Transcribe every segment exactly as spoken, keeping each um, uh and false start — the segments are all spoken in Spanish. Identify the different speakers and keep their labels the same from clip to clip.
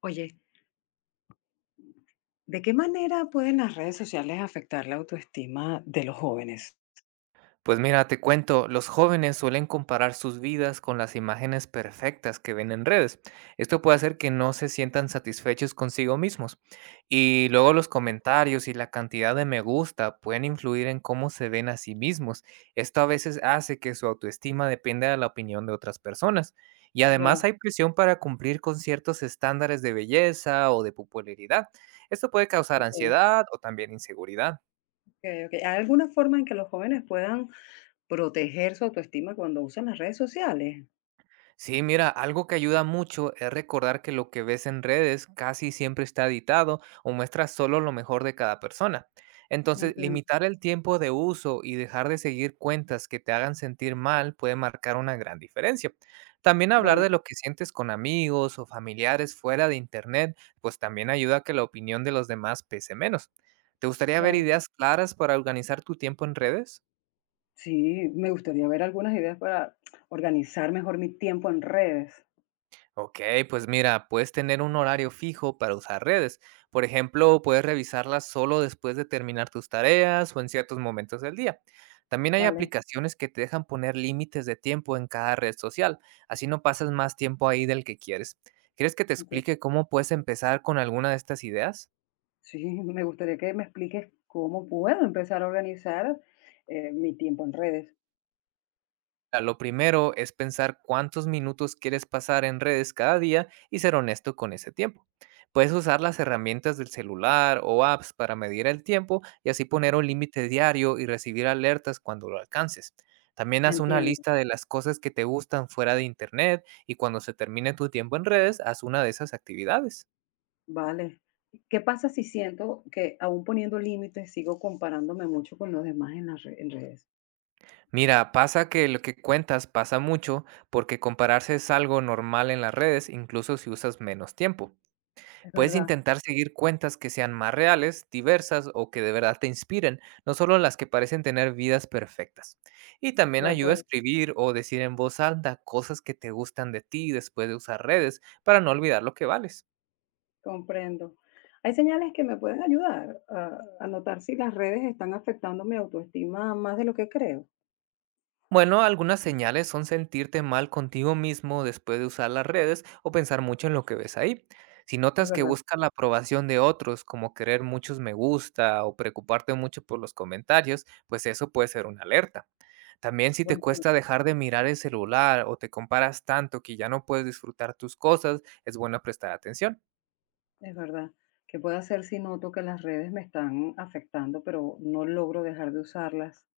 Speaker 1: Oye, ¿de qué manera pueden las redes sociales afectar la autoestima de los jóvenes?
Speaker 2: Pues mira, te cuento, los jóvenes suelen comparar sus vidas con las imágenes perfectas que ven en redes. Esto puede hacer que no se sientan satisfechos consigo mismos. Y luego los comentarios y la cantidad de me gusta pueden influir en cómo se ven a sí mismos. Esto a veces hace que su autoestima dependa de la opinión de otras personas. Y además
Speaker 1: Ya,
Speaker 2: hay presión para cumplir con ciertos estándares de belleza o de popularidad. Esto puede causar
Speaker 1: ok, ok,
Speaker 2: ansiedad o también inseguridad.
Speaker 1: ok. ¿Hay alguna forma en que los jóvenes puedan proteger su autoestima cuando usan las redes sociales?
Speaker 2: Sí, mira, algo que ayuda mucho es recordar que lo que ves en redes casi siempre está editado o muestra solo lo mejor de cada persona. Entonces,
Speaker 1: Entiendo,
Speaker 2: limitar el tiempo de uso y dejar de seguir cuentas que te hagan sentir mal puede marcar una gran diferencia. También hablar
Speaker 1: vale,
Speaker 2: de lo que sientes con amigos o familiares fuera de Internet, pues también ayuda a que la opinión de los demás pese menos. ¿Te gustaría ver
Speaker 1: claro.
Speaker 2: ideas claras para organizar tu tiempo en redes?
Speaker 1: Sí, me gustaría ver algunas ideas para organizar mejor mi tiempo en redes.
Speaker 2: Ok, pues mira, puedes tener un horario fijo para usar redes. Por ejemplo, puedes revisarlas solo después de terminar tus tareas o en ciertos momentos del día. También hay
Speaker 1: Vale,
Speaker 2: aplicaciones que te dejan poner límites de tiempo en cada red social, así no pasas más tiempo ahí del que quieres. ¿Quieres que te
Speaker 1: entiendo.
Speaker 2: explique cómo puedes empezar con alguna de estas ideas?
Speaker 1: Sí, me gustaría que me expliques cómo puedo empezar a organizar eh, mi tiempo en redes.
Speaker 2: Ah, Lo primero es pensar cuántos minutos quieres pasar en redes cada día y ser honesto con ese tiempo. Puedes usar las herramientas del celular o apps para medir el tiempo y así poner un límite diario y recibir alertas cuando lo alcances. También haz una
Speaker 1: Entiendo.
Speaker 2: lista de las cosas que te gustan fuera de internet y, cuando se termine tu tiempo en redes, haz una de esas actividades.
Speaker 1: Vale. ¿Qué pasa si siento que aún poniendo límites sigo comparándome mucho con los demás en las re- en redes?
Speaker 2: Mira, pasa que lo que cuentas pasa mucho porque compararse es algo normal en las redes, incluso si usas menos tiempo.
Speaker 1: Es
Speaker 2: Puedes
Speaker 1: verdad,
Speaker 2: intentar seguir cuentas que sean más reales, diversas o que de verdad te inspiren, no solo las que parecen tener vidas perfectas. Y también
Speaker 1: de
Speaker 2: ayuda a
Speaker 1: acuerdo,
Speaker 2: escribir o decir en voz alta cosas que te gustan de ti después de usar redes para no olvidar lo que vales.
Speaker 1: comprendo. Hay señales que me pueden ayudar a, a notar si las redes están afectando mi autoestima más de lo que creo.
Speaker 2: Bueno, algunas señales son sentirte mal contigo mismo después de usar las redes o pensar mucho en lo que ves ahí. Si
Speaker 1: Es
Speaker 2: notas que
Speaker 1: verdad,
Speaker 2: buscas la aprobación de otros, como querer muchos me gusta o preocuparte mucho por los comentarios, pues eso puede ser una alerta. También, si te
Speaker 1: buen punto,
Speaker 2: cuesta dejar de mirar el celular o te comparas tanto que ya no puedes disfrutar tus cosas, es bueno prestar atención.
Speaker 1: es verdad. ¿Qué puedo hacer si noto que las redes me están afectando, pero no logro dejar de usarlas?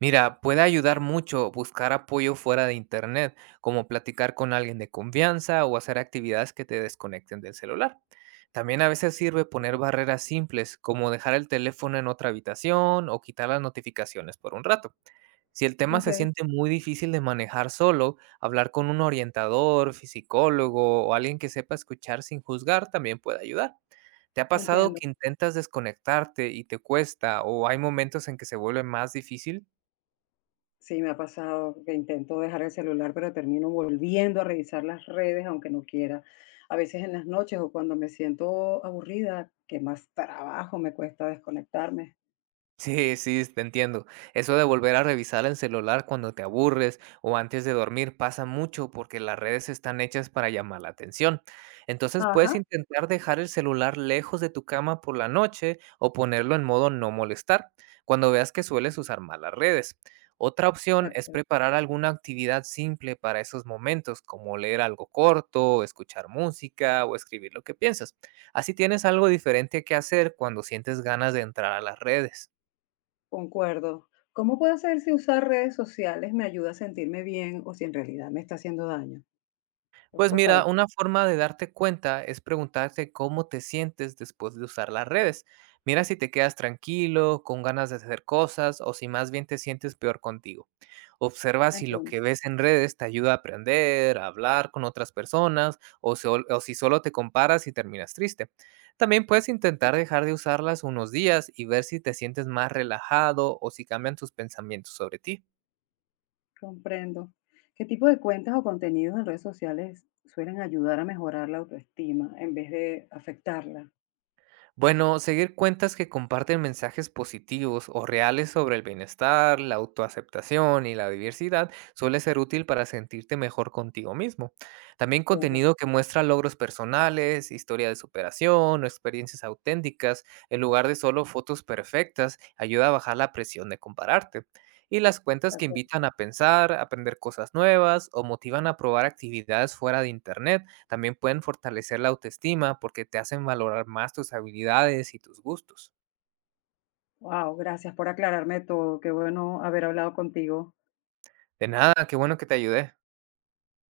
Speaker 2: Mira, puede ayudar mucho buscar apoyo fuera de Internet, como platicar con alguien de confianza o hacer actividades que te desconecten del celular. También a veces sirve poner barreras simples, como dejar el teléfono en otra habitación o quitar las notificaciones por un rato. Si el tema
Speaker 1: Ok,
Speaker 2: se siente muy difícil de manejar solo, hablar con un orientador, psicólogo o alguien que sepa escuchar sin juzgar también puede ayudar. ¿Te ha pasado
Speaker 1: entiendo.
Speaker 2: que intentas desconectarte y te cuesta, o hay momentos en que se vuelve más difícil?
Speaker 1: Sí, me ha pasado que intento dejar el celular, pero termino volviendo a revisar las redes, aunque no quiera. A veces en las noches o cuando me siento aburrida, que más trabajo me cuesta desconectarme.
Speaker 2: Sí, sí, te entiendo. Eso de volver a revisar el celular cuando te aburres o antes de dormir pasa mucho porque las redes están hechas para llamar la atención. Entonces, puedes
Speaker 1: Ajá.
Speaker 2: intentar dejar el celular lejos de tu cama por la noche o ponerlo en modo no molestar cuando veas que sueles usar más las redes. Otra
Speaker 1: De
Speaker 2: opción es
Speaker 1: acuerdo,
Speaker 2: preparar alguna actividad simple para esos momentos, como leer algo corto, escuchar música o escribir lo que piensas. Así tienes algo diferente que hacer cuando sientes ganas de entrar a las redes.
Speaker 1: concuerdo. ¿Cómo puedo saber si usar redes sociales me ayuda a sentirme bien o si en realidad me está haciendo daño? ¿Cómo
Speaker 2: Pues
Speaker 1: puedo
Speaker 2: mira,
Speaker 1: saber?
Speaker 2: una forma de darte cuenta es preguntarte cómo te sientes después de usar las redes. Mira si te quedas tranquilo, con ganas de hacer cosas, o si más bien te sientes peor contigo. Observa si lo
Speaker 1: Entiendo.
Speaker 2: que ves en redes te ayuda a aprender, a hablar con otras personas, o, sol- o si solo te comparas y terminas triste. También puedes intentar dejar de usarlas unos días y ver si te sientes más relajado o si cambian tus pensamientos sobre ti.
Speaker 1: Comprendo. ¿Qué tipo de cuentas o contenidos en redes sociales suelen ayudar a mejorar la autoestima en vez de afectarla?
Speaker 2: Bueno, seguir cuentas que comparten mensajes positivos o reales sobre el bienestar, la autoaceptación y la diversidad suele ser útil para sentirte mejor contigo mismo. También
Speaker 1: Tienes razón.
Speaker 2: contenido que muestra logros personales, historia de superación o experiencias auténticas, en lugar de solo fotos perfectas, ayuda a bajar la presión de compararte. Y las cuentas
Speaker 1: De
Speaker 2: que
Speaker 1: acuerdo.
Speaker 2: invitan a pensar, aprender cosas nuevas o motivan a probar actividades fuera de Internet también pueden fortalecer la autoestima porque te hacen valorar más tus habilidades y tus gustos.
Speaker 1: Wow, gracias por aclararme todo. Qué bueno haber hablado contigo.
Speaker 2: De nada, qué bueno que te ayudé.